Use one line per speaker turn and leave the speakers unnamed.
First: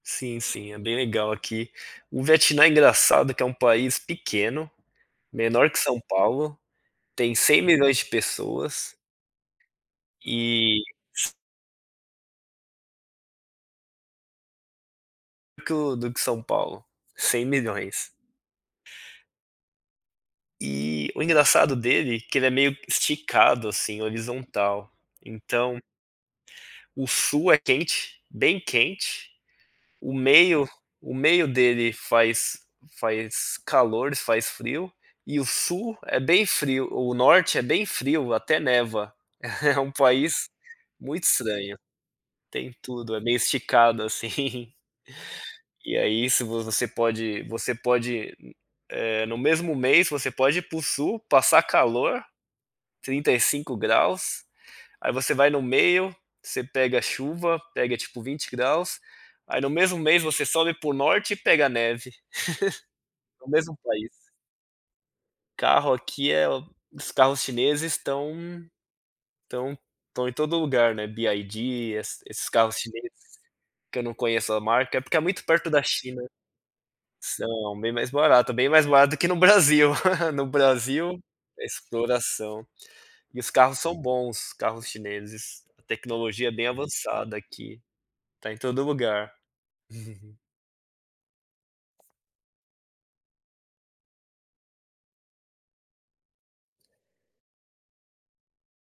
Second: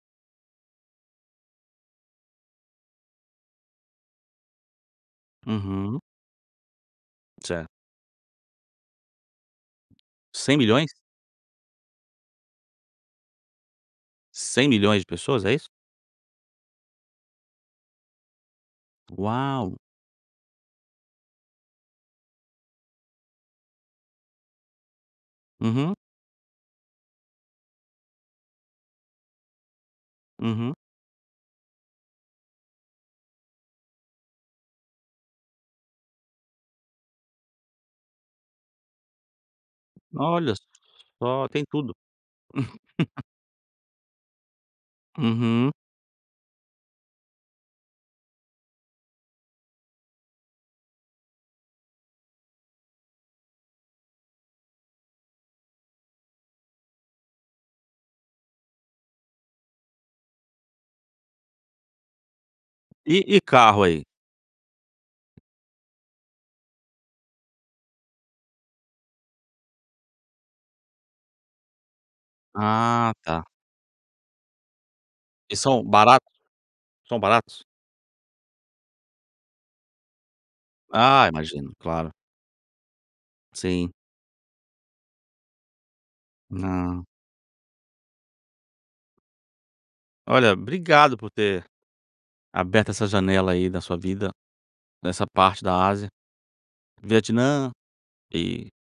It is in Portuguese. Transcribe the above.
Sim, sim, é bem legal aqui, o Vietnã é engraçado que é um país pequeno, menor que São
Uhum.
Paulo, tem cem
Certo.
milhões de pessoas.
cem
e
milhões? 100.000.000 de pessoas, é isso?
que o, do que São Paulo, 100.000.000.
Uau.
E, o engraçado dele é que ele é meio esticado assim horizontal, então
Uhum.
o sul é quente, bem quente, o meio
Uhum.
o meio dele faz faz calor e faz frio, e o sul é bem frio, o norte é bem frio, até neva, é um país
Olha,
muito
só tem
estranho.
tudo.
Tem tudo, é meio esticado assim.
Uhum.
E aí isso você pode você pode, eh, no mesmo mês você pode ir para o sul passar calor, 35 graus, aí você vai no meio, você pega a chuva, pega tipo 20 graus, aí no mesmo mês você sobe para o norte e pega a neve.
E e
No mesmo
carro aí?
país. Carro aqui é o os carros chineses estão estão estão em todo lugar, né, Byd, esses esses carros chineses,
Ah, está.
que eu não conheço a marca, é porque é muito
E
perto da
são
China,
baratos? São baratos?
são bem mais barato, é bem mais barato que no Brasil, no Brasil
Ah,
é
imagino, claro.
exploração. E os carros
Sim.
são bons, os carros chineses, a tecnologia é bem
Não.
avançada aqui, está em todo lugar. uhum.
Olha obrigado por ter, aberto essa janela aí da sua vida, nessa parte da Ásia. Vietnã, e